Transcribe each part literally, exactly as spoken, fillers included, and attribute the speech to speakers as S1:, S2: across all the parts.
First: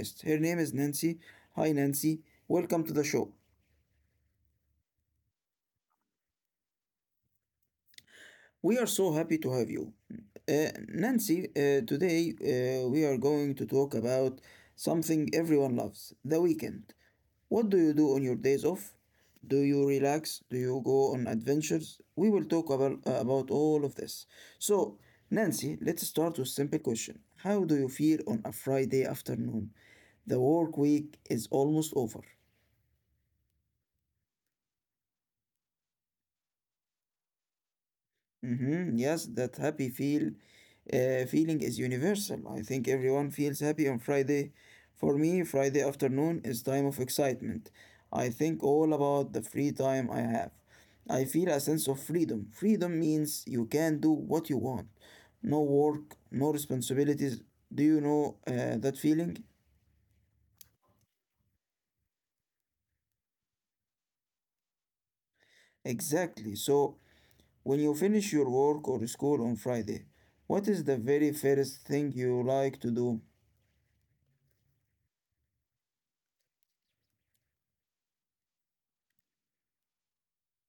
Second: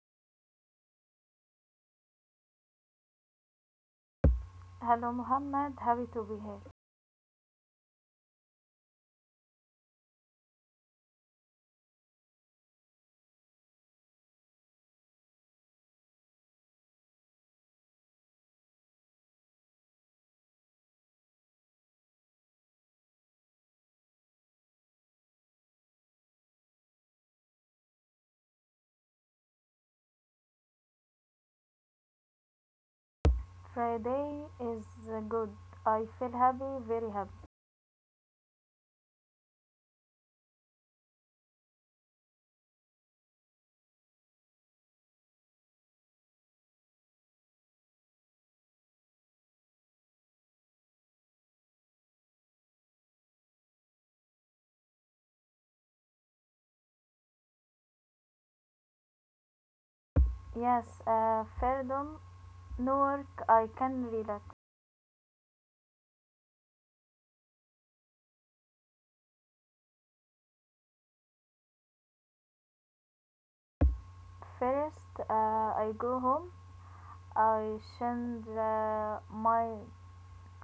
S1: guest. Her name is Nancy. Hi, Nancy. Welcome to the show.
S2: Hello Muhammad, happy to be here.
S1: We are so happy to have you. Uh, Nancy, uh, today uh, we are going to talk about something everyone loves, the weekend. What do you do on your days off? Do you relax? Do you go on adventures? We will talk about, uh, about all of this. So, Nancy, let's start with simple question. How do you feel on a Friday afternoon? The work week is almost over.
S2: Friday is uh, good. I feel happy, very happy.
S1: Mm-hmm. Yes, that happy feel uh, feeling is universal. I think everyone feels happy on Friday. For me, Friday afternoon is time of excitement. I think all about the free time I have. I feel a sense of freedom. Freedom means you can do what you want. No work, no responsibilities. Do you know uh, that feeling?
S2: Yes, uh, freedom, no work, I can relax.
S1: Exactly. So, when you finish your work or school on Friday, what is the very first thing you like to do?
S2: First, uh, I go home, I change uh, my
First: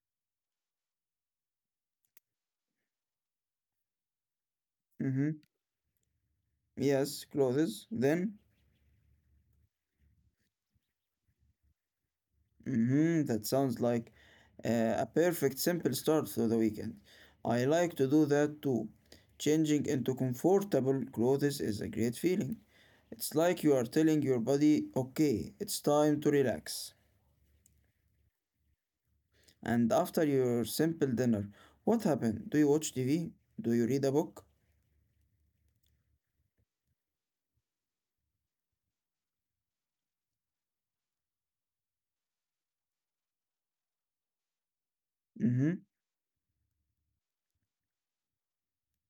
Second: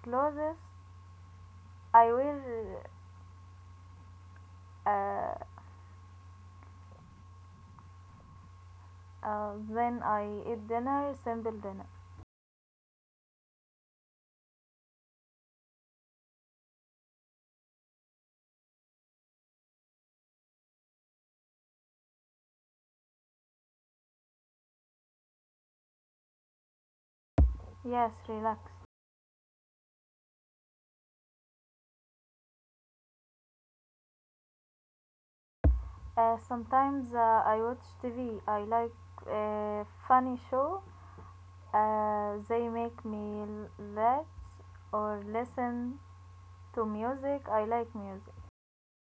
S2: clothes, I wear, uh,
S1: Mm-hmm. Yes, clothes. Then,
S2: uh, then I eat dinner, simple dinner.
S1: hmm that sounds like uh, a perfect simple start to the weekend. I like to do that too. Changing into comfortable clothes is a great feeling. It's like you are telling your body, okay, it's time to relax.
S2: Yes, relax.
S1: And after your simple dinner, what happened? Do you watch T V? Do you read a book?
S2: Uh, sometimes uh, I watch T V, I like uh, funny show. Uh, they make me laugh or
S1: Mm-hmm.
S2: listen to music. I like music.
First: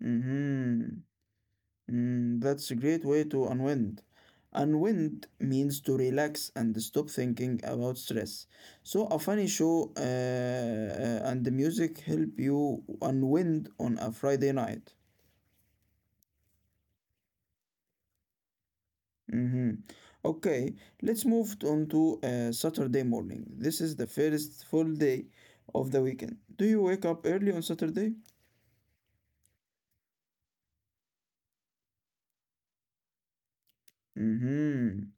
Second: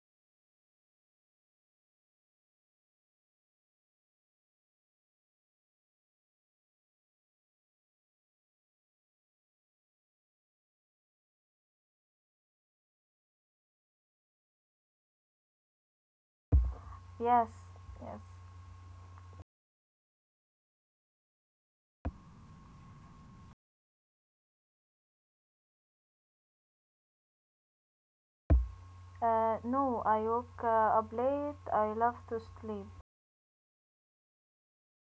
S1: Mm-hmm. Mm, that's a great way to unwind. Unwind means to relax and stop thinking about stress. So, a funny show uh, uh, and the music help you unwind on a Friday night.
S2: Yes, yes.
S1: hmm Okay, let's move on to uh, Saturday morning. This is the first full day of the weekend. Do you wake up early on Saturday?
S2: Uh, no, I woke uh, up late. I love to sleep.
S1: Mm-hmm.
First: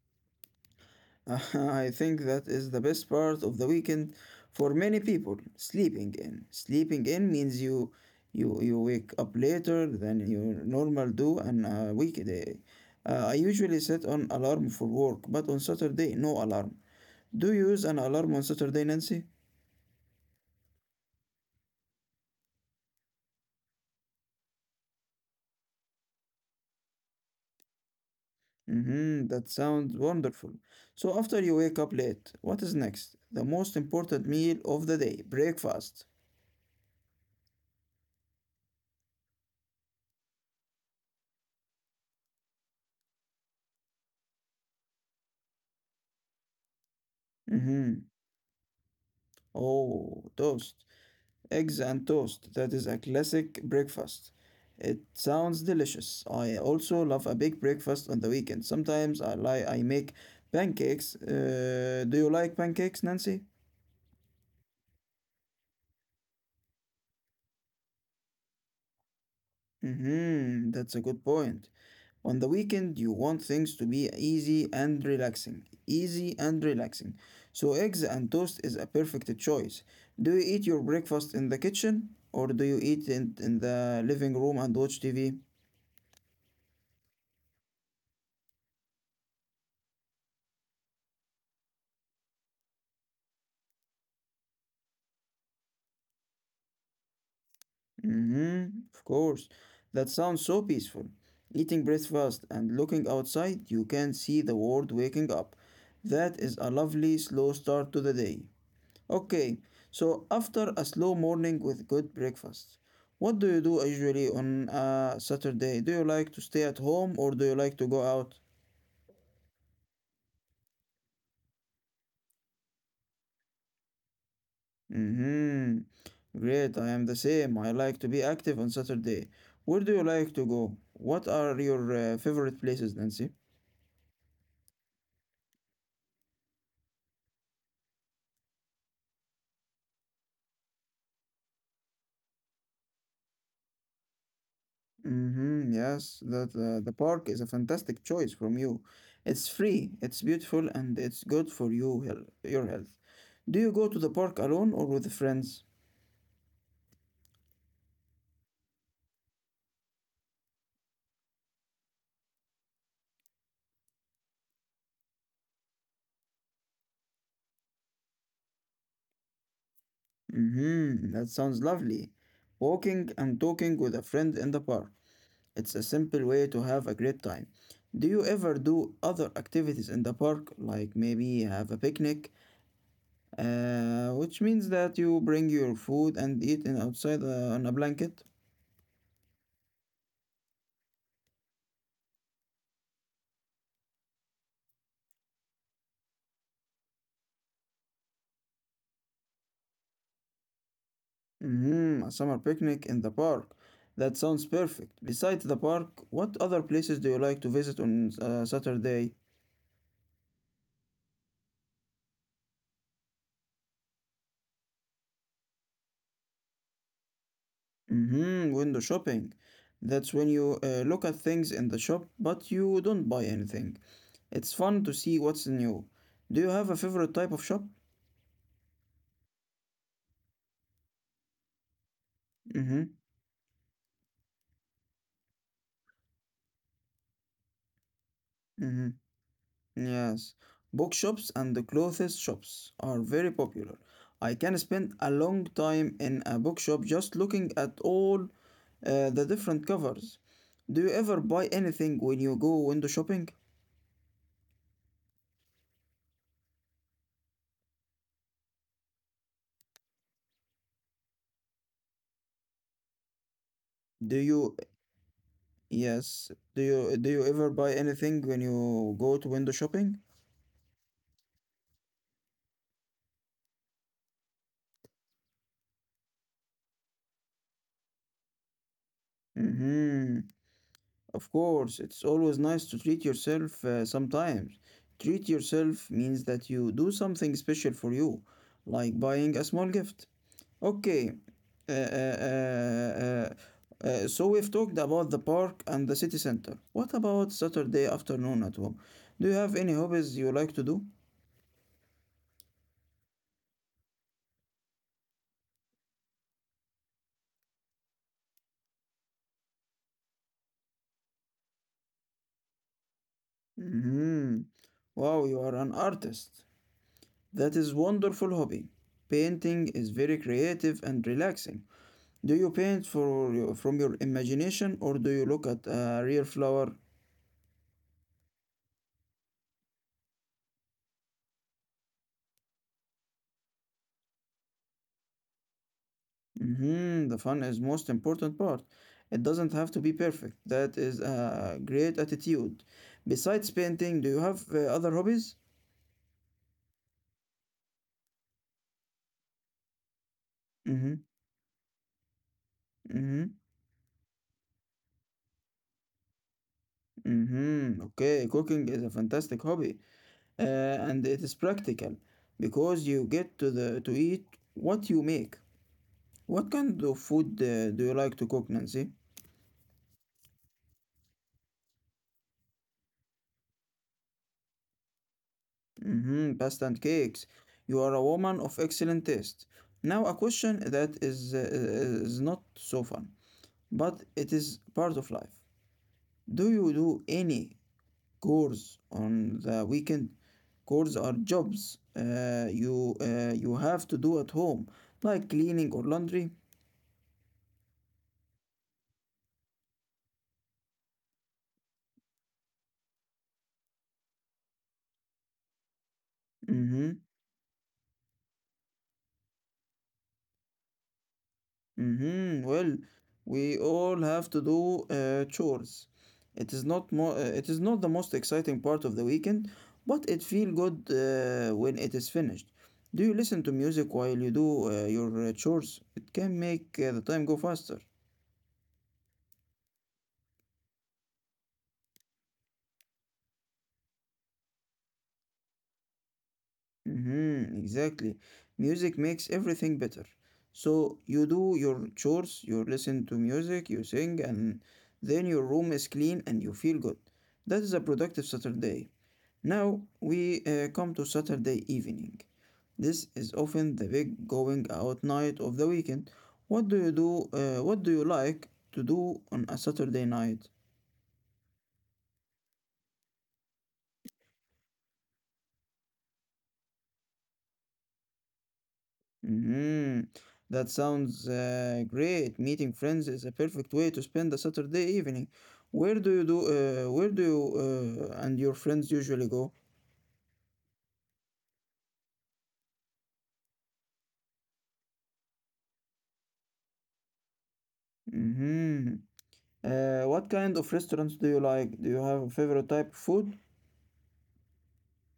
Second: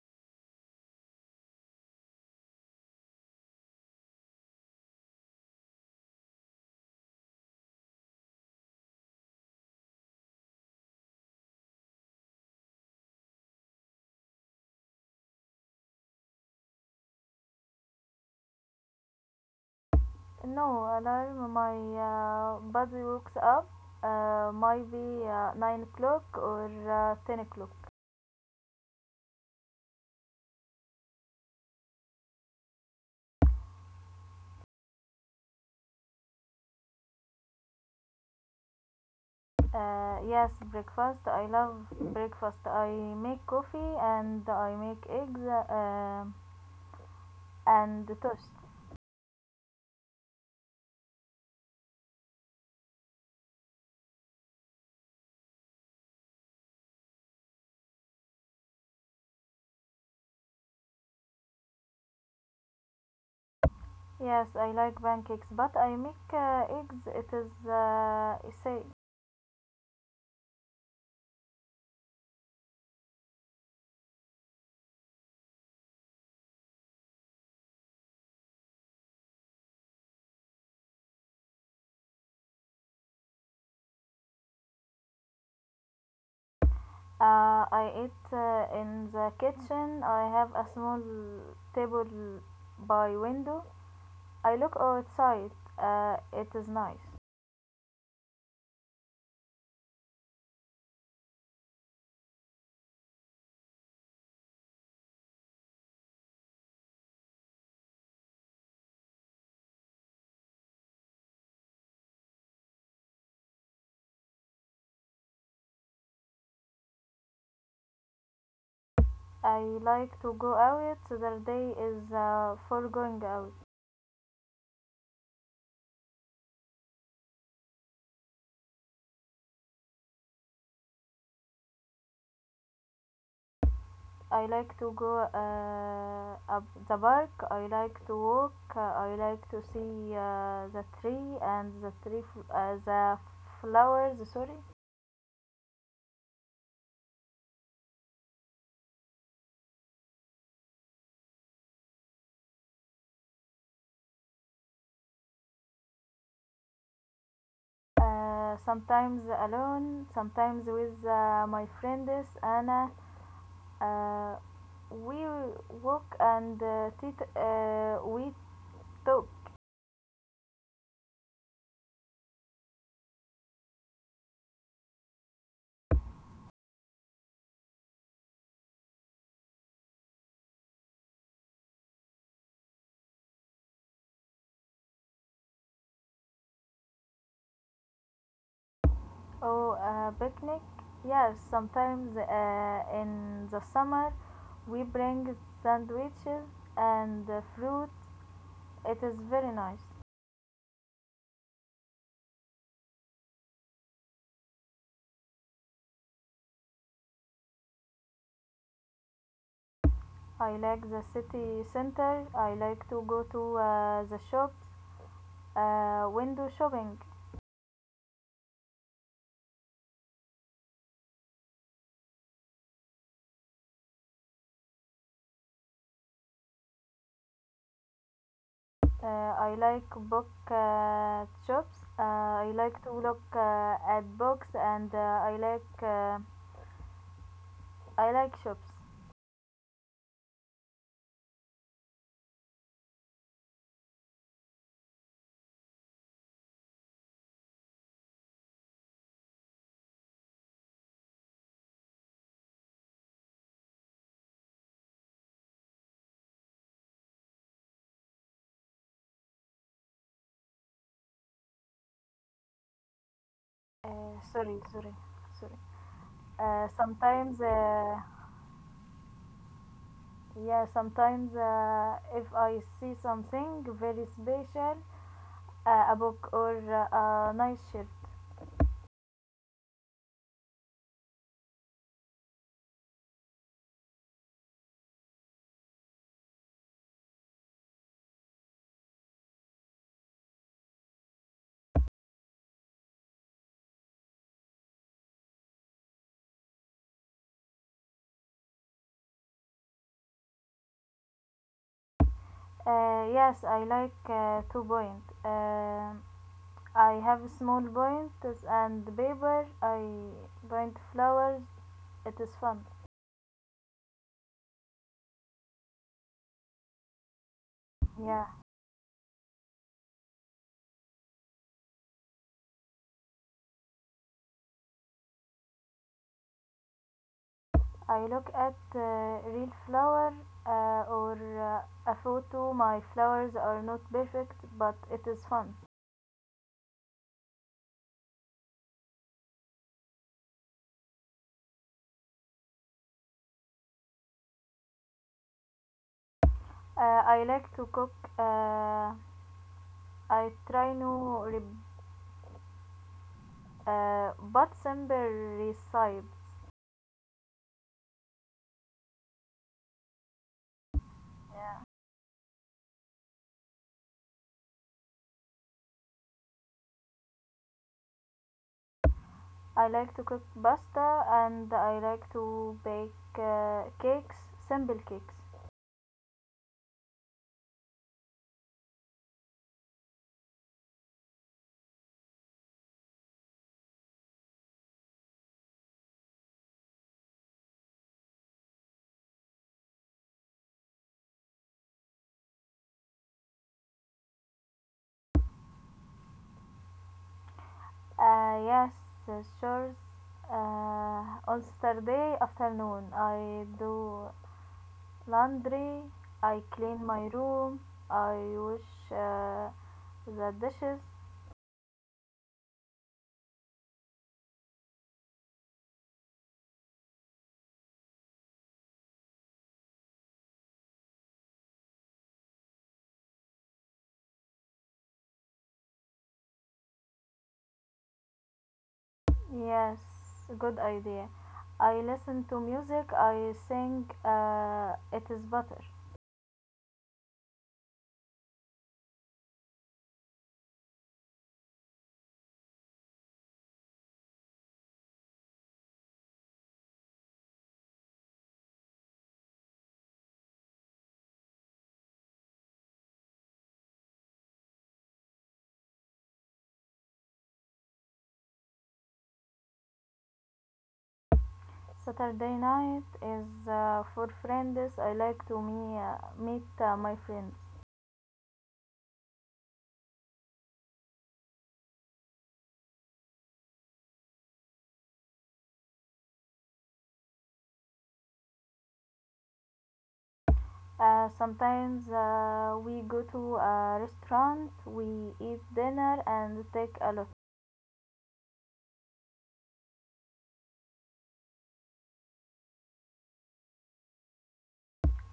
S1: I think that is the best part of the weekend for many people. Sleeping in. Sleeping in means you you you wake up later than you normal do on a weekday. Uh, I usually set an alarm for work, but on Saturday no alarm. Do you use an alarm on Saturday, Nancy?
S2: No alarm. My uh, body wakes up. Uh, maybe uh, nine o'clock or uh, ten o'clock.
S1: Mm-hmm, that sounds wonderful. So after you wake up late, what is next? The most important meal of the day, breakfast.
S2: Uh, yes, breakfast. I love breakfast. I make coffee and I make eggs uh,
S1: Mm-hmm.
S2: and toast.
S1: Oh, toast. Eggs and toast, that is a classic breakfast. It sounds delicious. I also love a big breakfast on the weekend. Sometimes I like I make pancakes. Uh, do you like pancakes, Nancy?
S2: Yes, I like pancakes, but I make uh, eggs. It is uh, you say
S1: Mm-hmm, that's a good point. On the weekend, you want things to be easy and relaxing. Easy and relaxing. So eggs and toast is a perfect choice. Do you eat your breakfast in the kitchen or do you eat it in the living room and watch T V?
S2: uh, I eat uh, in the kitchen. I have a small table by window. I look outside. Uh, it is nice.
S1: Mm-hmm, of course. That sounds so peaceful. Eating breakfast and looking outside, you can see the world waking up. That is a lovely slow start to the day. Okay, so after a slow morning with good breakfast, what do you do usually on a Saturday? Do you like to stay at home or do you like to go out?
S2: I like to go out. The day is uh, for going out.
S1: Mm-hmm. Great, I am the same. I like to be active on Saturday. Where do you like to go? What are your uh, favorite places, Nancy?
S2: I like to go uh, up the park. I like to walk. Uh, I like to see uh, the tree and the tree, f- uh, the flowers. Sorry.
S1: Mm-hmm, yes, that uh, the park is a fantastic choice from you. It's free, it's beautiful, and it's good for you, health, your health. Do you go to the park alone or with friends?
S2: Uh, sometimes alone, sometimes with uh, my friends. Anna, uh, we walk and uh, uh, we talk.
S1: Mm-hmm, that sounds lovely. Walking and talking with a friend in the park. It's a simple way to have a great time. Do you ever do other activities in the park, like maybe have a picnic, uh, which means that you bring your food and eat in outside uh, on a blanket?
S2: Oh, uh, picnic. Yes, sometimes uh, in the summer we bring sandwiches and uh, fruit. It is very nice.
S1: Mm, a summer picnic in the park. That sounds perfect. Besides the park, what other places do you like to visit on uh, Saturday?
S2: I like the city center. I like to go to uh, the shops, uh, window shopping.
S1: Mm-hmm, window shopping. That's when you uh, look at things in the shop, but you don't buy anything. It's fun to see what's new. Do you have a favorite type of shop?
S2: Uh, I like book uh, shops. Uh, I like
S1: Mm-hmm,
S2: to look uh, at books, and uh, I like uh, I like shops.
S1: mm-hmm. Yes. Bookshops and the clothes shops are very popular. I can spend a long time in a bookshop just looking at all Uh, the different covers. Do you ever buy anything when you go window shopping? Do
S2: Uh,
S1: you
S2: sorry, sorry, sorry.
S1: Yes? Do
S2: Uh,
S1: you do you
S2: sometimes,
S1: ever buy
S2: uh,
S1: anything when you go to window shopping?
S2: yeah, sometimes uh, if I see something very special, uh, a book or uh, a nice shirt.
S1: Mm-hmm. Of course, it's always nice to treat yourself uh, sometimes. Treat yourself means that you do something special for you, like buying a small gift. Okay. Uh, uh, uh, uh, uh, so we've talked about the park and the city center. What about Saturday afternoon at home? Do you have any hobbies you like to do?
S2: Uh, yes, I like uh, two point. Um I have small points and paper. I paint flowers. It is fun.
S1: Hmm. Wow, you are an artist. That is
S2: Yeah,
S1: wonderful hobby. Painting is very creative and relaxing. Do you paint for your, from your imagination or do you look at a real flower?
S2: I look at uh, real flower uh, or uh, a photo. My flowers are not perfect, but it is fun.
S1: hmm The fun is most important part. It doesn't have to be perfect. That is a great attitude. Besides painting, do you have uh, other hobbies?
S2: Uh, I like to cook. Uh, I try
S1: Mm-hmm.
S2: new re-
S1: Mm-hmm.
S2: uh, but simple recipes.
S1: Mm-hmm. Okay, cooking is a fantastic hobby, uh, and it is practical because you get to the to eat what you make. What kind of food uh, do you like to cook, Nancy?
S2: I like to cook pasta and I like to bake uh, cakes, simple cakes.
S1: Mm-hmm. Pasta and cakes. You are a woman of excellent taste. Now, a question that is uh, is not so fun, but it is part of life. Do you do any chores on the weekend? Chores are jobs uh, you uh, you have to do at home, like cleaning or laundry.
S2: Uh, yes, uh, sure. Uh, on Saturday afternoon, I do laundry, I clean
S1: Mm-hmm.
S2: my room, I wash uh, the dishes.
S1: Mm-hmm. Well, we all have to do uh, chores. It is not more. Uh, it is not the most exciting part of the weekend, but it feels good uh, when it is finished. Do you listen to music while you do uh, your uh, chores? It can make uh, the time go faster.
S2: Yes, good idea. I listen to music, I sing, uh, it is better.
S1: Mm-hmm, exactly. Music makes everything better. So you do your chores, you listen to music, you sing, and then your room is clean and you feel good. That is a productive Saturday. Now we uh, come to Saturday evening. This is often the big going out night of the weekend. What do you do? Uh, what do you like to do on a Saturday night?
S2: Saturday night is uh, for friends. I like to me, uh, meet uh, my friends.
S1: hmm That sounds uh, great. Meeting friends is a perfect way to spend a Saturday evening. Where do you do? Uh, where do you uh, and your friends usually go?
S2: Uh, sometimes uh, we go to a restaurant, we eat dinner and take a lot.
S1: hmm Uh, what kind of restaurants do you like? Do you have a favorite type of food?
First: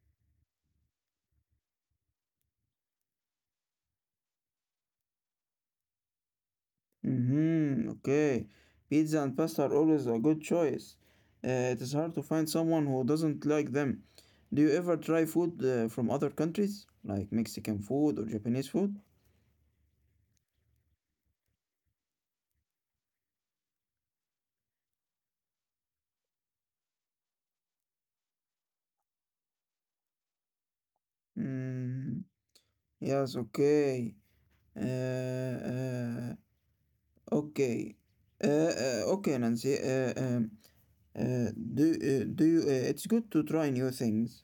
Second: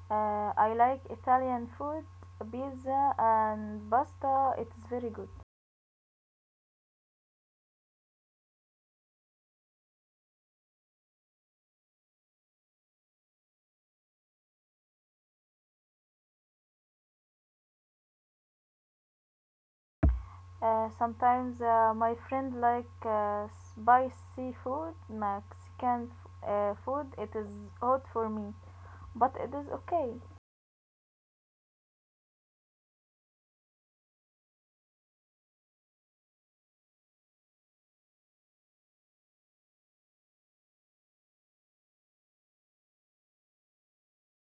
S2: Uh, I like Italian food, pizza and pasta. It's very good.
S1: hmm Okay, pizza and pasta are always a good choice. Uh, it is hard to find someone who doesn't like them. Do you ever try food uh, from other countries, like Mexican food or Japanese food?
S2: Uh, sometimes uh, my friend like uh, spicy food, Mexican uh, food. It is hot for me, but it is okay.
S1: Mm. Yes, okay. Uh, uh, okay. Uh, uh, okay, Nancy. Uh, um, uh, do, uh, do you, uh, it's good to try new things,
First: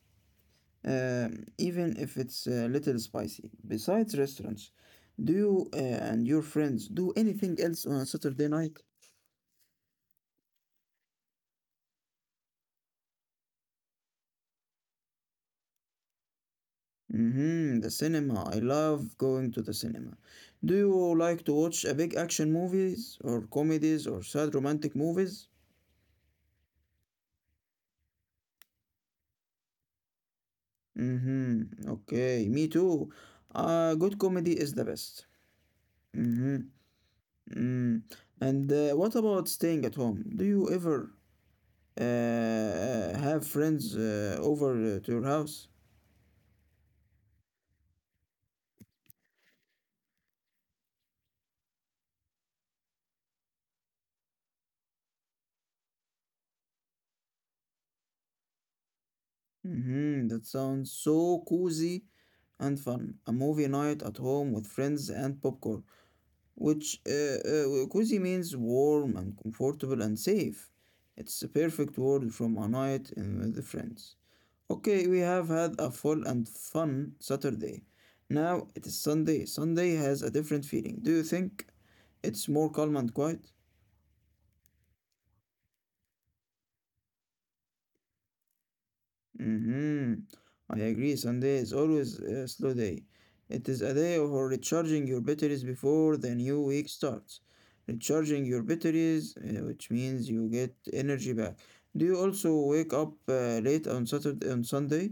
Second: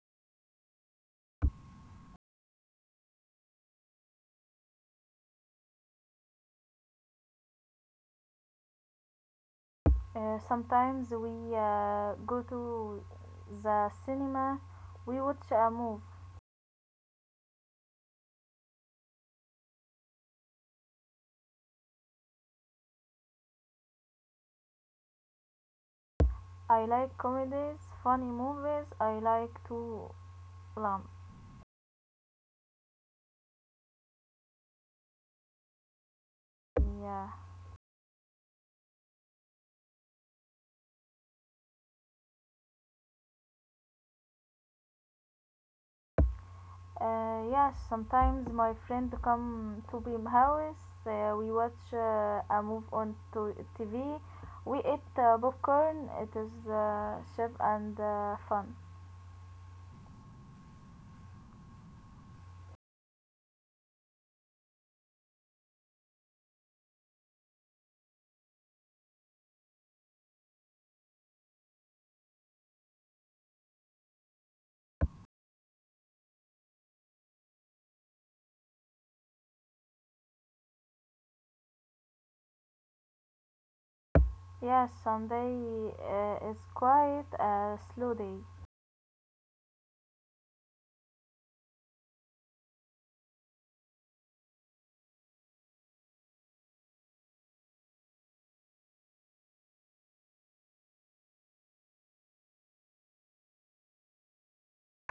S1: um, even if it's a little spicy. Besides restaurants, do you uh, and your friends do anything else on a Saturday night?
S2: Uh, sometimes we uh, go to the cinema, we watch a movie.
S1: Mm-hmm, the cinema. I love going to the cinema. Do you like to watch a big action movies or comedies or sad romantic movies?
S2: I like comedies, funny movies, I like to laugh.
S1: Mhm. Okay, me too. Uh, good comedy is the best. Mhm.
S2: Yeah.
S1: Mm. And uh, what about staying at home? Do you ever uh, have friends uh, over uh, to your house?
S2: Uh, yes, sometimes my friend come to my house, uh, we watch uh, a movie on to T V, we eat uh, popcorn, it is uh, cheap and uh, fun.
S1: Mhm. That sounds so cozy and fun. A movie night at home with friends and popcorn, which uh, uh, cozy means warm and comfortable and safe. It's a perfect word from a night in with the friends. Okay, we have had a full and fun Saturday. Now it is Sunday. Sunday has a different feeling. Do you think it's more calm and quiet?
S2: Yes, Sunday uh, is quiet, a uh, slow day.
S1: Mm-hmm. I agree. Sunday is always a slow day. It is a day for recharging your batteries before the new week starts. Recharging your batteries, uh, which means you get energy back. Do you also wake up uh, late on Saturday on Sunday?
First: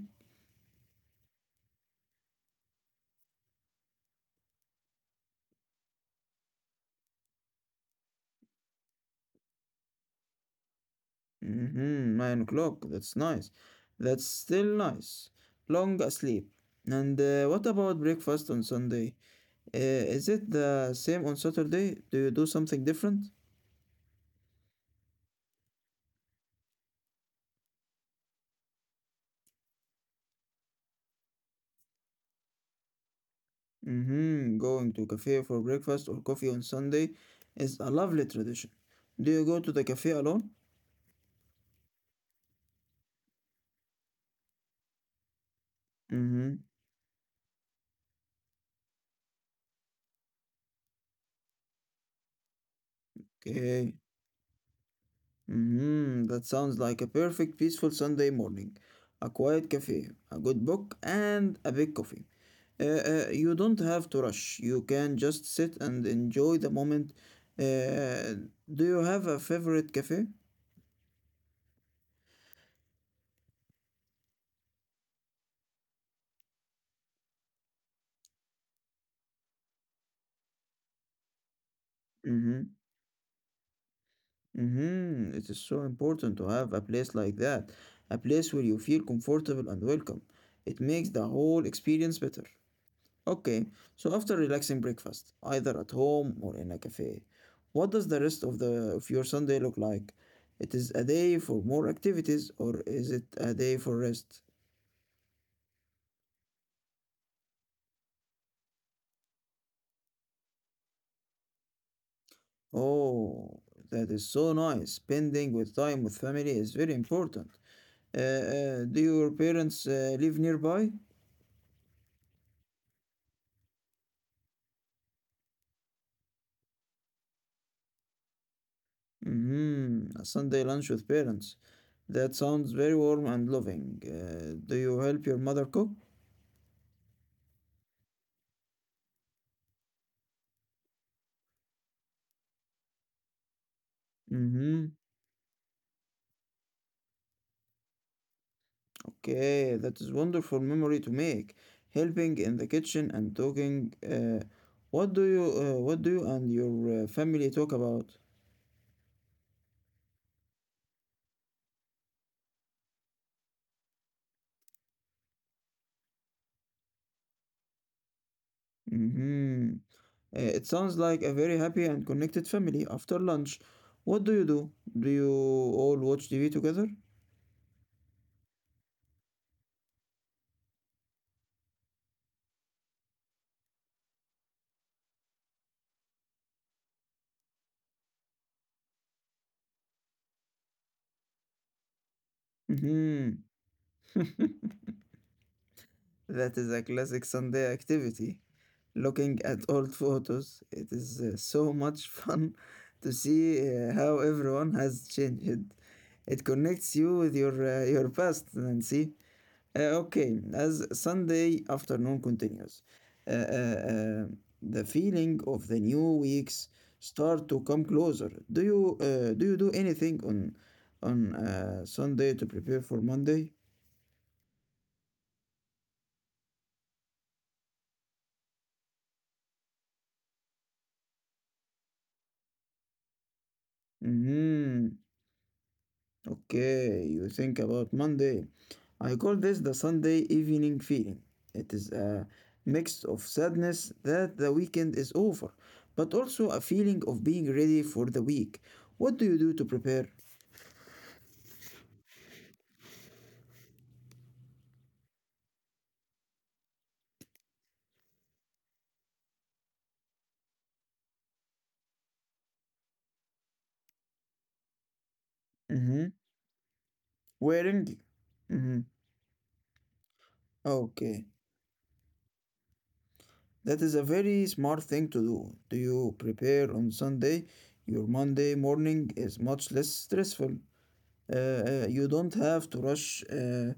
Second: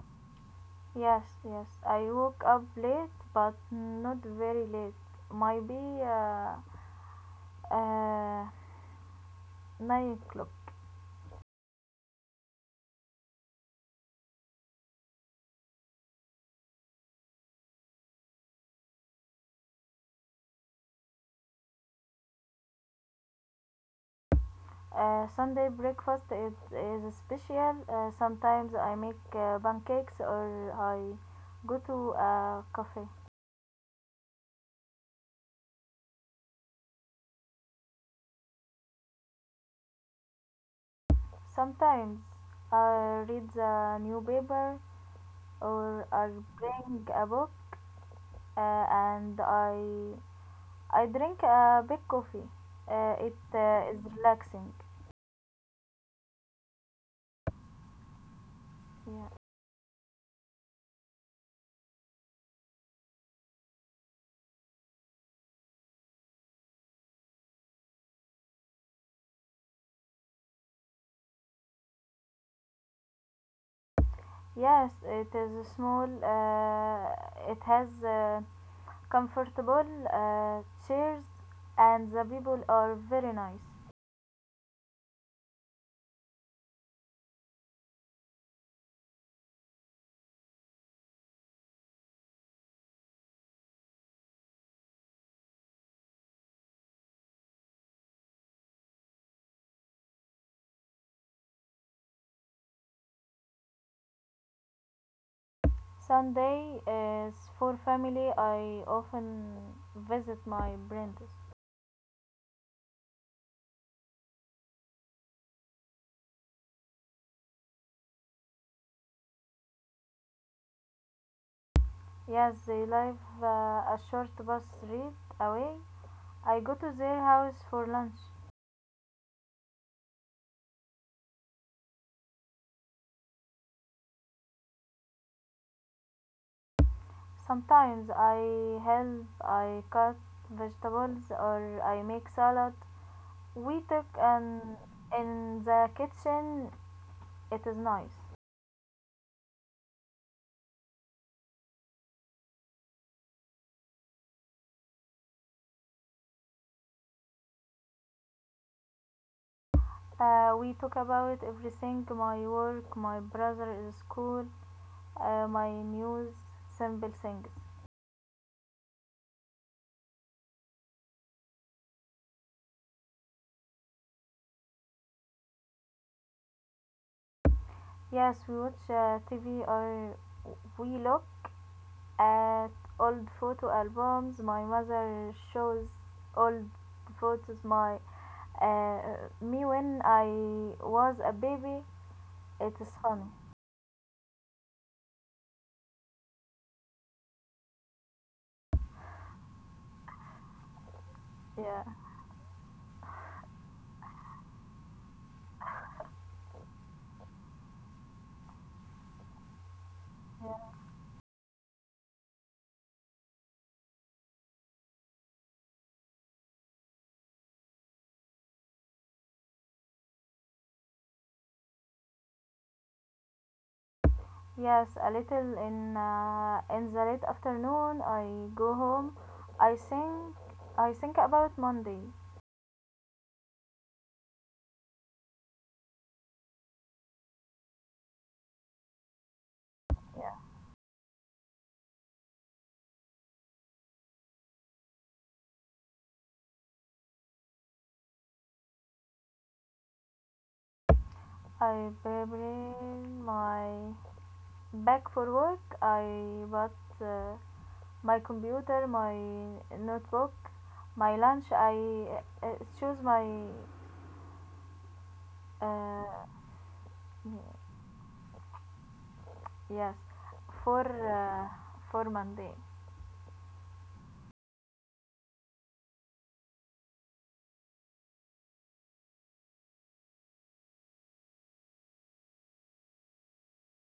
S2: Yes, yes. I woke up late, but not very late. Might be uh, uh, nine o'clock.
S1: Mm-hmm, nine o'clock. That's nice. That's still nice. Long sleep. And uh, what about breakfast on Sunday? Uh, is it the same on Saturday? Do you do something different?
S2: Uh, Sunday breakfast is, is special. Uh, sometimes I make uh, pancakes or I go to a cafe.
S1: Mm-hmm, going to cafe for breakfast or coffee on Sunday is a lovely tradition. Do you go to the cafe alone?
S2: Sometimes I read the newspaper or I
S1: Mm-hmm,
S2: bring a book uh, and I I drink a big coffee. Uh, it uh, is
S1: okay.
S2: relaxing.
S1: Mm-hmm, that sounds like a perfect peaceful Sunday morning.
S2: Yeah.
S1: A quiet cafe, a good book, and a big coffee. Uh, uh, you don't have to rush. You can just sit and enjoy the moment. Uh, do you have a favorite cafe?
S2: Yes, it is small. Uh, it has uh, comfortable uh, chairs, and the people
S1: Mm-hmm.
S2: are very nice.
S1: Mm-hmm. It is so important to have a place like that, a place where you feel comfortable and welcome. It makes the whole experience better. Okay, so after relaxing breakfast, either at home or in a cafe, what does the rest of the of your Sunday look like? It is a day for more activities or is it a day for rest?
S2: Sunday is for family. I often visit my parents.
S1: Oh, that is so nice. Spending with time with family is very important. Uh, uh, do your parents uh, live nearby?
S2: Yes, they live uh, a short bus ride away. I go to their house for lunch.
S1: Hmm. A Sunday lunch with parents. That sounds very warm and loving. Uh, do you help your mother cook?
S2: Sometimes I help. I cut vegetables or I make salad. We took um
S1: Hmm.
S2: in the kitchen. It is nice.
S1: Okay, that is wonderful memory to make. Helping in the kitchen and talking. Uh, what do you uh, what do you and your uh, family talk about?
S2: Uh, we talk about everything. My work, my brother is school, uh, my news, simple things.
S1: Mhm. Uh, It sounds like a very happy and connected family after lunch. What do you do? Do you all watch T V together?
S2: Yes, we watch uh, T V or we look at old photo albums. My mother shows old photos. My uh, me when I was a baby. It is funny.
S1: Hmm. That is a classic Sunday activity. Looking at old photos, it is uh, so
S2: Yeah.
S1: much fun to see uh, how everyone has changed. It connects you with your uh, your past, Nancy. Uh, okay, as Sunday afternoon continues, uh, uh, uh, the feeling of the new weeks start to come closer. Do you uh, do you do anything on on uh, Sunday to prepare for Monday?
S2: Yes, a little in uh, in the late afternoon. I go home. I think I think about Monday.
S1: Hmm. Okay, you think about Monday. I call this the Sunday
S2: Yeah,
S1: evening feeling. It is a mix of sadness that the weekend is over, but also a feeling of being ready for the week. What do you do to prepare?
S2: I prepare my back for work. I bought uh, my computer, my notebook, my lunch. I uh, choose my
S1: Mhm.
S2: uh,
S1: Wearing? Mhm.
S2: yes for
S1: Okay.
S2: uh, for Monday.
S1: That is a very smart thing to do. Do you prepare on Sunday? Your Monday morning is much less stressful. Uh, uh, you don't have to rush. Uh,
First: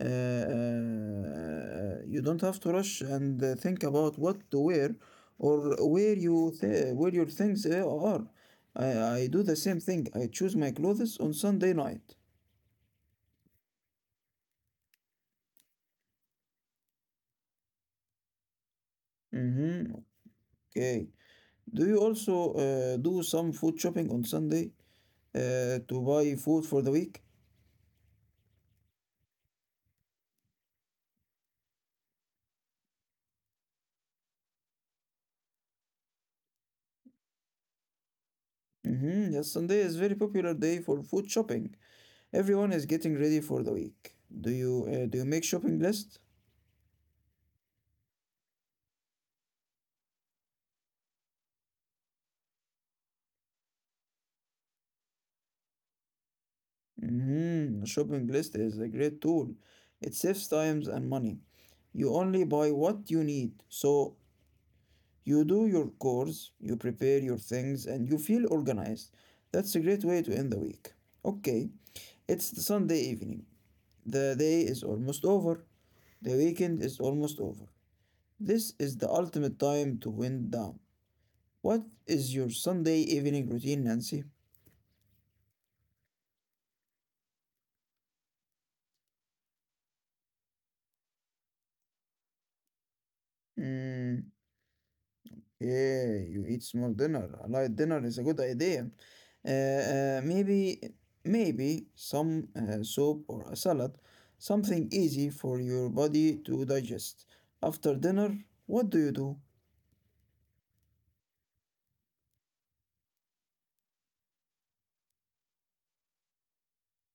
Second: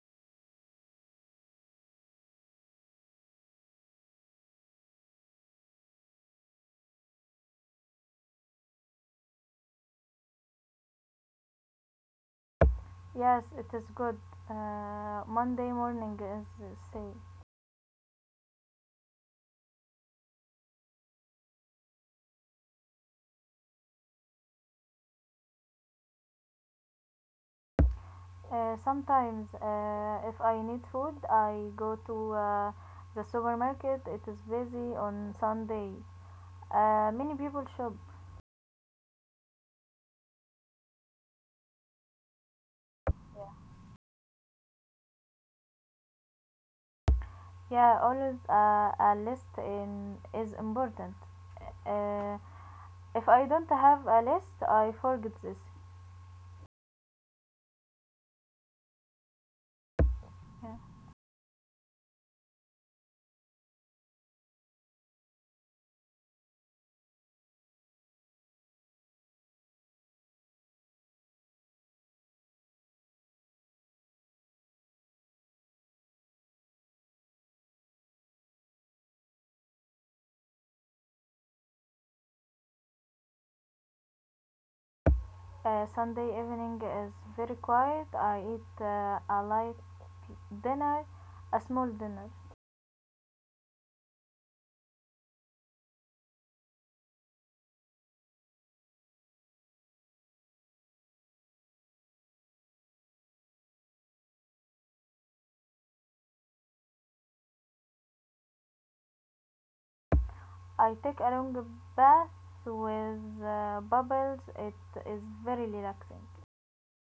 S1: uh, uh, You don't have to rush and uh, think about what to wear or where you th- where your things uh, are. I, I do the same thing. I choose my clothes on Sunday night.
S2: Yes, it is good. Uh, Monday morning is safe.
S1: Mm-hmm. Okay. Do you also uh, do some food shopping on Sunday uh, to buy food for the week?
S2: Uh, sometimes, uh, if I need food, I go to uh, the supermarket. It is busy on Sunday. Uh, many people shop.
S1: Mm-hmm. Yes, Sunday is very popular day for food shopping. Everyone is getting ready for the week. Do you uh, do you make shopping list?
S2: Yeah, always uh, a list in is important. Uh, if I don't have a list, I forget this.
S1: Mm-hmm. Shopping list is a great tool. It saves
S2: Yeah.
S1: times and money. You only buy what you need. So you do your chores, you prepare your things, and you feel organized. That's a great way to end the week. Okay, it's the Sunday evening. The day is almost over. The weekend is almost over. This is the ultimate time to wind down. What is your Sunday evening routine, Nancy?
S2: Uh, Sunday evening is very quiet. I eat uh, a light dinner, a small dinner.
S1: Hmm. Yeah, you eat small dinner. A light dinner is a good idea. Uh, uh, maybe, maybe some uh, soup or a salad, something easy for your body to digest. After dinner, what do you do?
S2: I take a long bath with uh, bubbles. It is very relaxing.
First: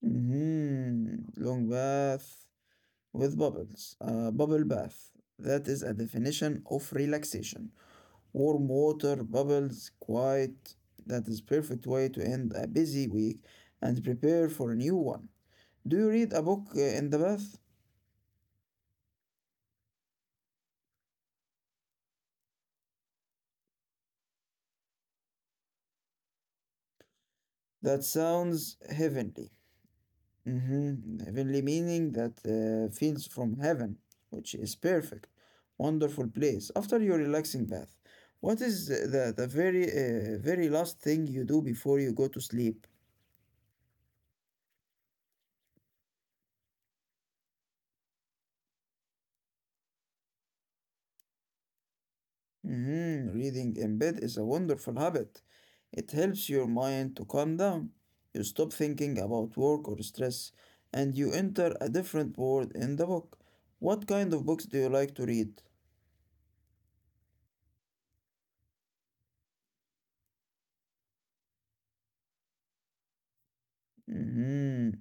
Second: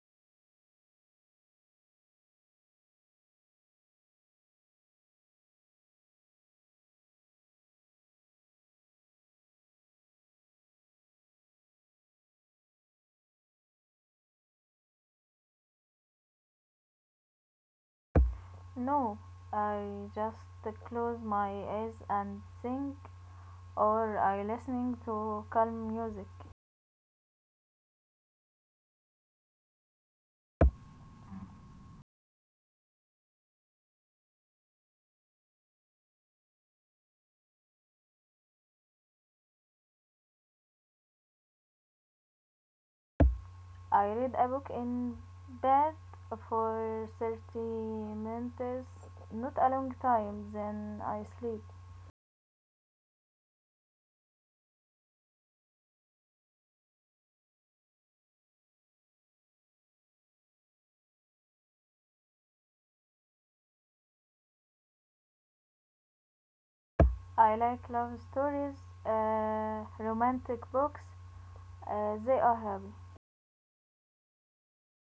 S1: Hmm. Long bath. With bubbles, uh, bubble bath. That is a definition of relaxation. Warm water, bubbles, quiet. That is perfect way to end a busy week and prepare for a new one. Do you read a book uh, in the bath?
S2: No, I just close my eyes and think, or I listening to calm music.
S1: That sounds heavenly. Mhm. Heavenly meaning that uh, feels from heaven, which is perfect, wonderful place. After your relaxing bath, what is the, the very, uh, very last thing you do before you go to sleep?
S2: I read a book in bed for thirty minutes, not a long time, then I sleep.
S1: Mhm. Reading in bed is a wonderful habit. It helps your mind to calm down. You stop thinking about work or stress, and you enter a different world in the book. What kind of books do you like to read?
S2: I like love stories, uh, romantic books. Uh, they are happy.
S1: Mhm.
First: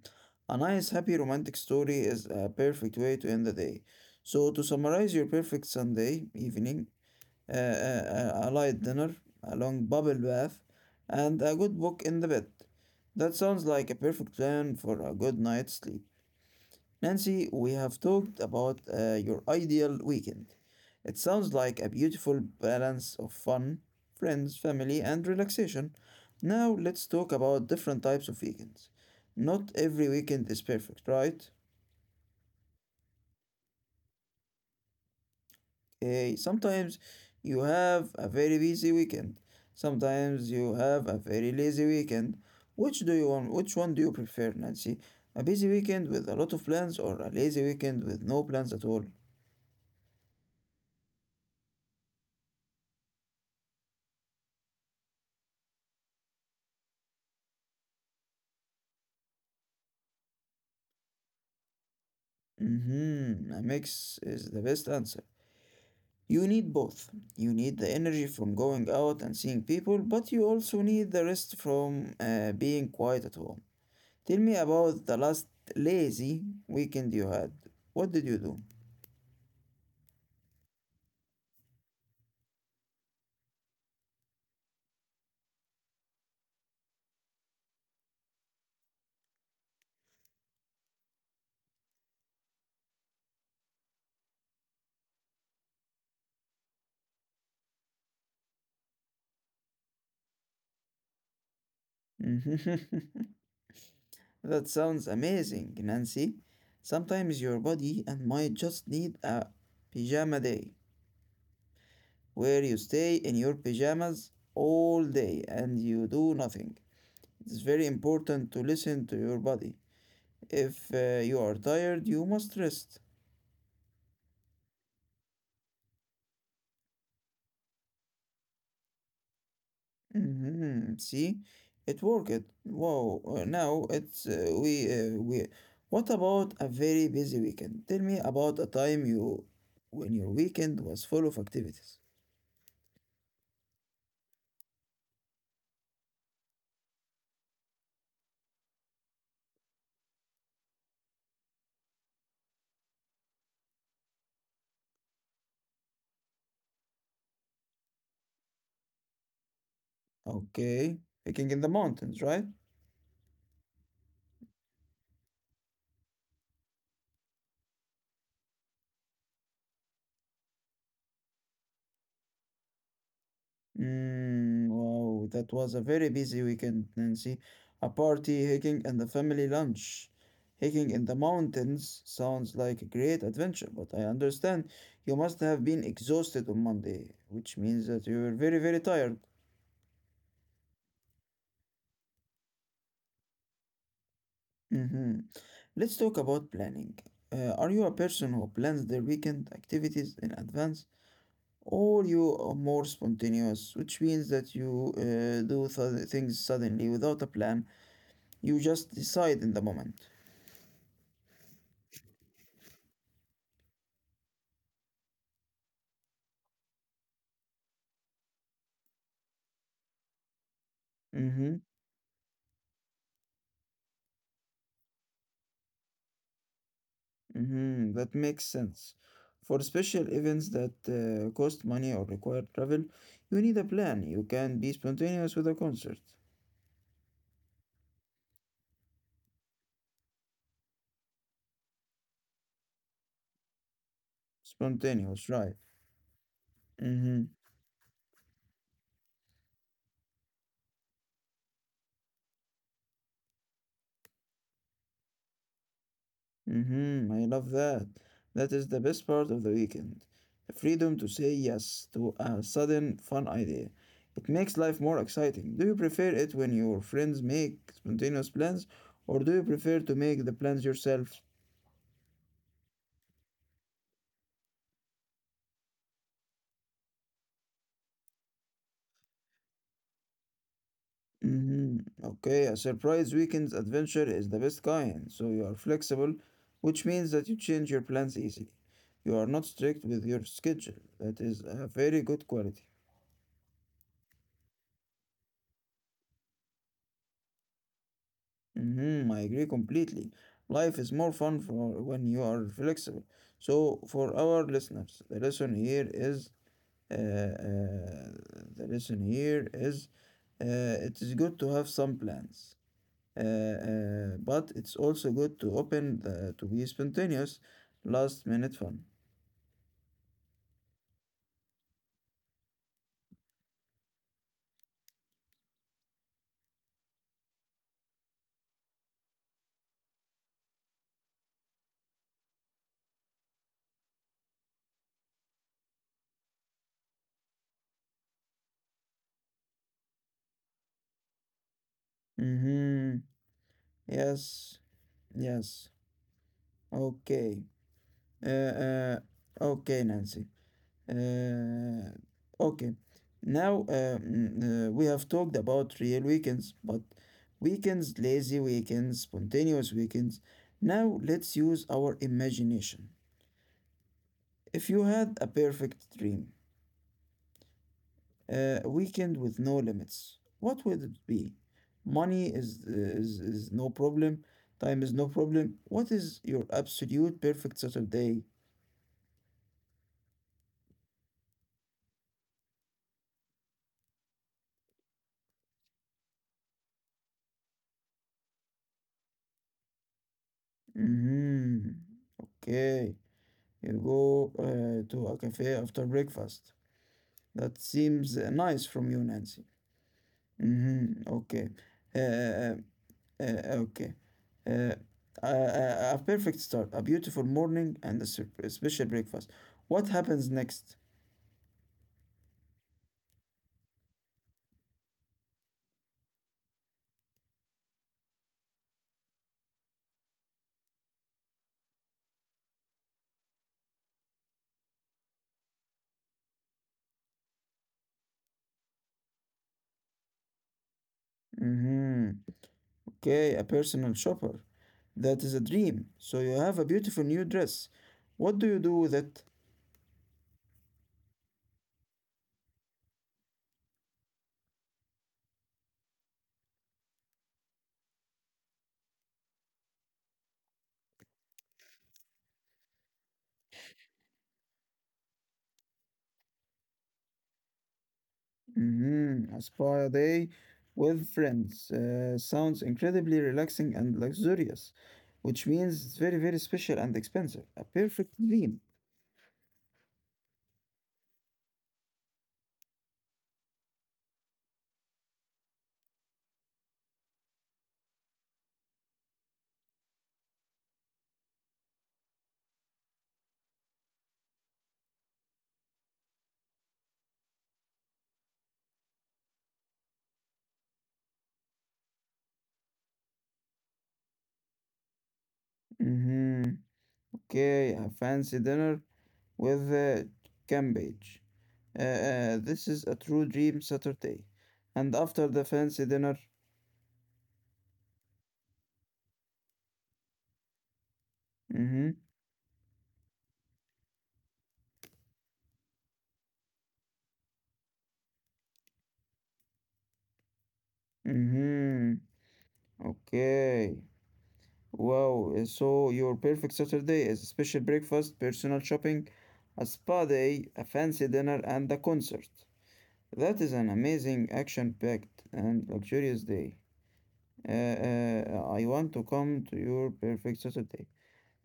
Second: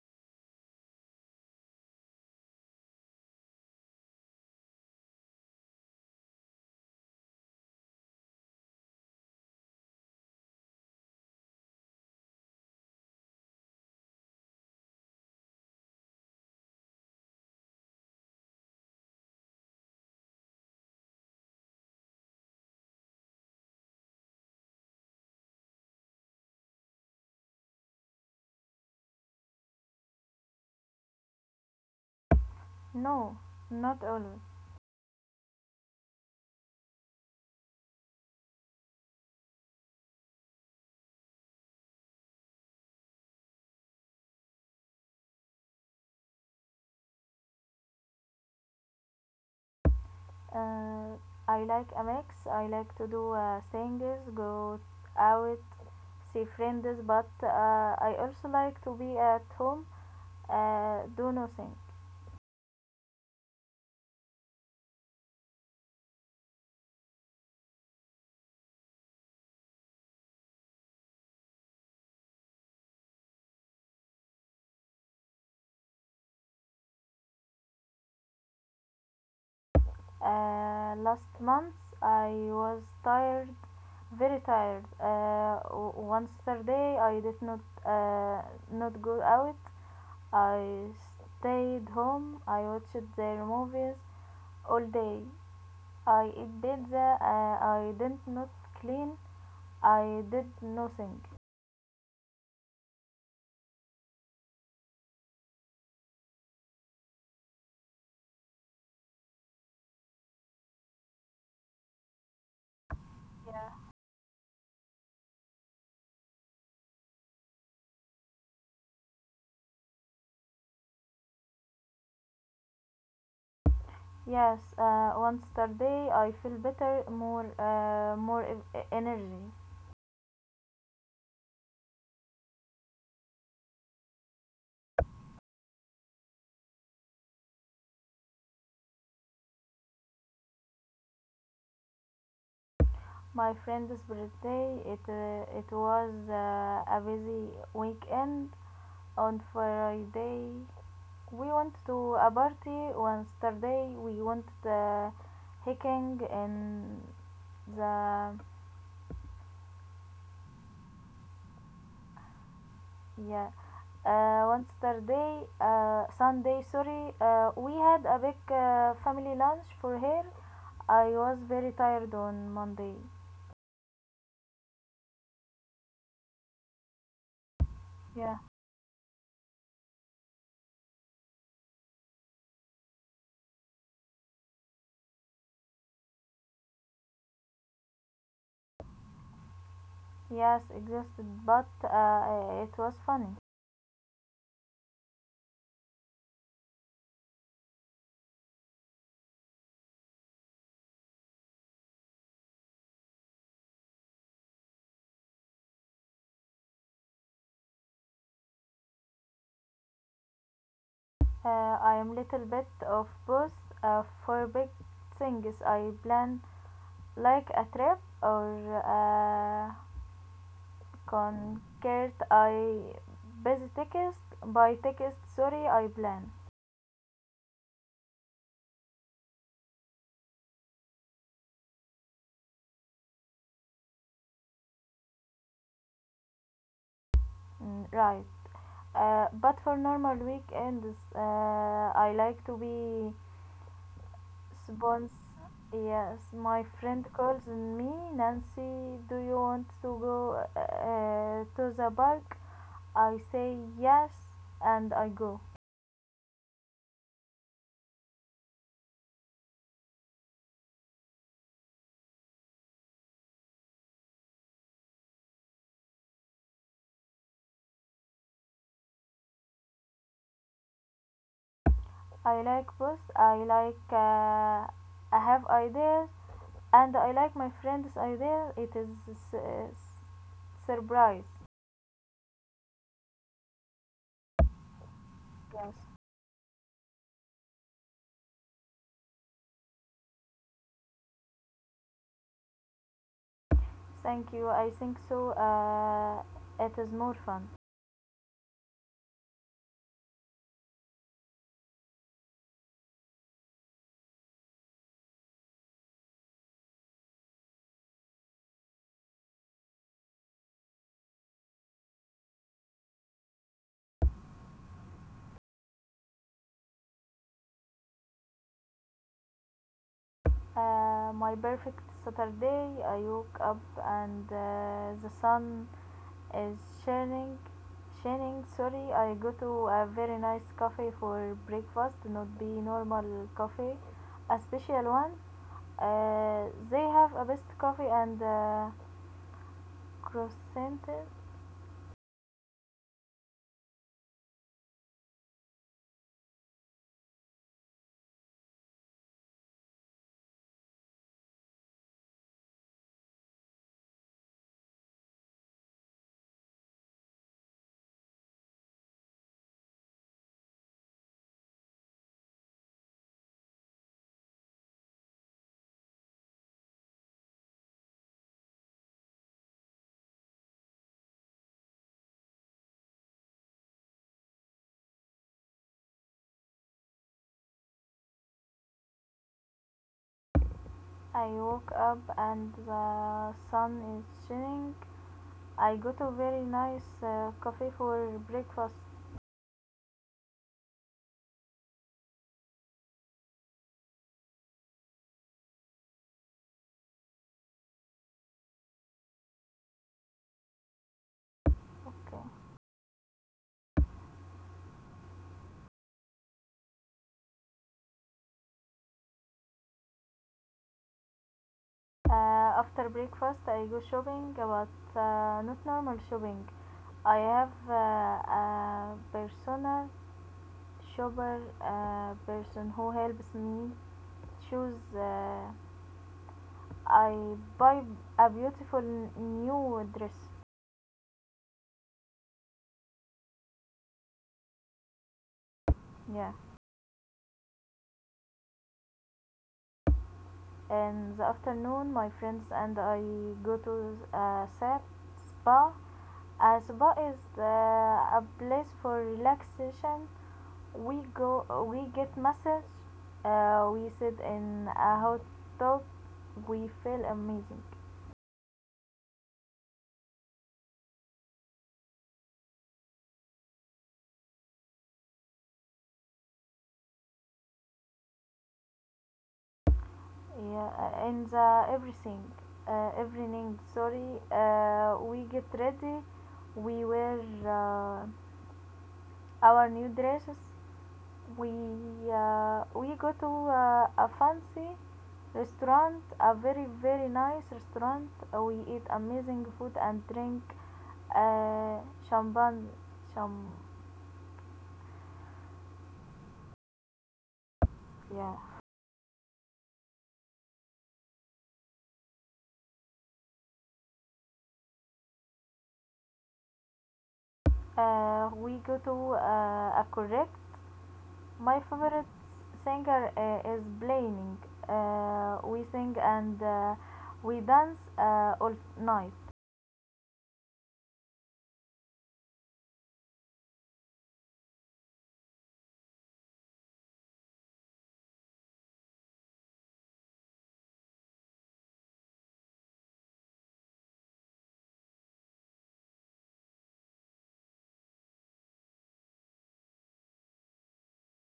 S1: A nice, happy, romantic story is a perfect way to end the day. So, to summarize your perfect Sunday evening, uh, a, a light dinner, a long bubble bath, and a good book in the bed. That sounds like a perfect plan for a good night's sleep. Nancy, we have talked about uh, your ideal weekend. It sounds like a beautiful balance of fun, friends, family, and relaxation. Now let's talk about different types of weekends. Not every weekend is perfect, right?
S2: No, not always.
S1: Eh, sometimes you have a very busy weekend. Sometimes you have a very lazy weekend. Which do you want? Which one do you prefer, Nancy? A busy weekend with a lot of plans or a lazy weekend with no plans at all?
S2: Uh, I like a mix. I like to do uh, things, go out, see friends, but uh, I also like to be at home, uh, do nothing.
S1: Mm-hmm. A mix is the best answer. You need both. You need the energy from going out and seeing people, but you also need the rest from uh, being quiet at home. Tell me about the last lazy weekend you had. What did you
S2: Uh, last month I was tired, very tired. Uh, w- one Saturday I did not uh, not go out. I stayed home. I watched their movies all day. I ate pizza. Uh, I did not clean. I did nothing.
S1: do? That sounds amazing, Nancy. Sometimes your body and mind just need a pajama day where you stay in your
S2: Yeah.
S1: pajamas all day and you do nothing. It's very important to listen to your body. If uh, you are tired, you must rest.
S2: Yes, uh, one Saturday I feel better, more uh, more e- e-, energy.
S1: Mhm. See, it worked. Wow, uh, now it's uh, we uh, we. What about a very busy weekend? Tell me about a time you when your weekend was full of activities.
S2: My friend's birthday. It uh, it was uh, a busy weekend. On Friday, we went to a party. On Saturday, we went uh, hiking in the
S1: Okay, hiking in the mountains, right?
S2: yeah. Uh, on Saturday, uh, Sunday, sorry, uh, we had a big uh, family lunch for her. I was very tired on Monday.
S1: Mm, wow, that was a very busy weekend, Nancy. A
S2: Yeah.
S1: party, hiking, and a family lunch. Hiking in the mountains sounds like a great adventure, but I understand you must have been exhausted on Monday, which means that you were very, very tired.
S2: Yes, exhausted, but uh, it was funny.
S1: Mm-hmm. Let's talk about planning. Uh, are you a person who plans their weekend activities in advance? Or you are more spontaneous, which means that you uh, do th- things suddenly without a plan. You just decide in the moment.
S2: Uh, I am little bit of both. Uh, for big things, I plan like a trip or a
S1: Mm-hmm.
S2: concert. I busy text by text. Sorry, I plan.
S1: Mm-hmm. That makes sense. For special events that uh, cost money or require travel, you need a plan. You can be spontaneous with a concert.
S2: Mm, right. Uh, but for normal weekends, uh, I like to be Spons,
S1: Spontaneous, right?
S2: yes, my friend
S1: Mm-hmm.
S2: calls me Nancy. Do you want to go uh, to the park? I say yes, and I go.
S1: Mm-hmm, I love that. That is the best part of the weekend. The freedom to say yes to a sudden fun idea. It makes life more exciting. Do you prefer it when your friends make spontaneous plans, or do you prefer to make the plans yourself?
S2: I like books. I like. Uh, I have ideas, and I like my friend's idea. It is uh, surprise.
S1: Mm-hmm. Okay, a surprise weekend adventure is the best kind, so you are
S2: Yes,
S1: flexible, which means that you change your plans easily. You are not strict with your schedule. That is a very good quality.
S2: thank you. I think so. Uh, it is more fun.
S1: Mm-hmm, I agree completely. Life is more fun for when you are flexible. So, for our listeners, the lesson here is uh, uh, the lesson here is uh, it is good to have some plans, uh, uh, but it's also good to open the, to be spontaneous, last minute fun.
S2: Uh, my perfect Saturday. I woke up and uh, the sun is shining. Shining, sorry, I go to a very nice cafe for breakfast, not be normal cafe, a special one. Uh, they have a best coffee and uh, croissant.
S1: Mm-hmm. Yes. Yes. Okay. Uh, uh, okay, Nancy. Uh, okay, now uh, mm, uh, we have talked about real weekends, but weekends, lazy weekends, spontaneous weekends. Now let's use our imagination. If you had a perfect dream, uh, a weekend with no limits, what would it be? Money is, is, is no problem, time is no problem. What is your absolute perfect Saturday?
S2: I woke up and the sun is shining. I go to very nice uh, coffee for breakfast.
S1: Mm-hmm. Okay. You go uh, to a cafe after breakfast. That seems uh, nice from you, Nancy. Mm-hmm. Okay. Uh,
S2: Okay.
S1: uh, uh, okay. Uh, a, a perfect start, a beautiful morning, and a, sur- a special breakfast. What happens next?
S2: Uh, after breakfast, I go shopping, but uh, not normal shopping. I have uh, a personal shopper, a person who helps me choose. Uh, I buy a beautiful new dress.
S1: Mm-hmm. Okay, a personal shopper. That is a dream. So you
S2: Yeah.
S1: have a beautiful new dress. What do you do with it?
S2: In the afternoon, my friends and I go to a sap spa. A spa is uh, a place for relaxation. We go, we get massage. Uh, we sit in a hot tub. We feel amazing.
S1: Mm-hmm. A spa day with friends uh, sounds incredibly relaxing and luxurious, which means it's very, very special and expensive. A perfect dream.
S2: Yeah, uh, in the everything, uh, evening. Sorry, uh, we get ready. We wear uh, our new dresses we uh, we go to uh, a fancy restaurant, a very very nice restaurant. Uh, we eat amazing food and drink uh, champagne. cham-
S1: Mm-hmm. Okay, a fancy
S2: yeah,
S1: dinner with uh, cabbage. Uh, uh, this is a true dream Saturday. And after the fancy dinner,
S2: uh, we go to uh, a correct my
S1: mm-hmm.
S2: favorite singer uh, is blaming, uh, we sing and uh, we dance uh, all night.
S1: Mm-hmm. Okay. Wow. uh, so your perfect Saturday is a special breakfast, personal shopping, a spa day, a fancy dinner, and a concert. That is an amazing, action-packed, and luxurious day. Uh, uh, I want to come to your perfect Saturday.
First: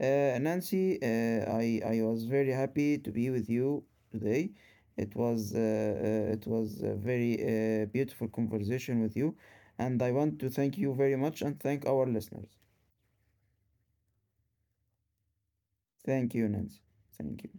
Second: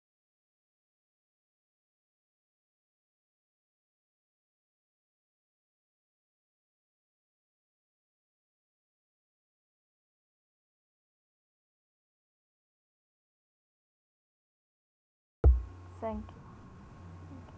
S1: Uh, Nancy, uh, I I was very happy to be with you today. It was uh, uh, it was a very uh, beautiful conversation with you, and I want to thank you very much and thank our listeners.
S2: Thank
S1: Thank you,
S2: you.
S1: Nancy. Thank you.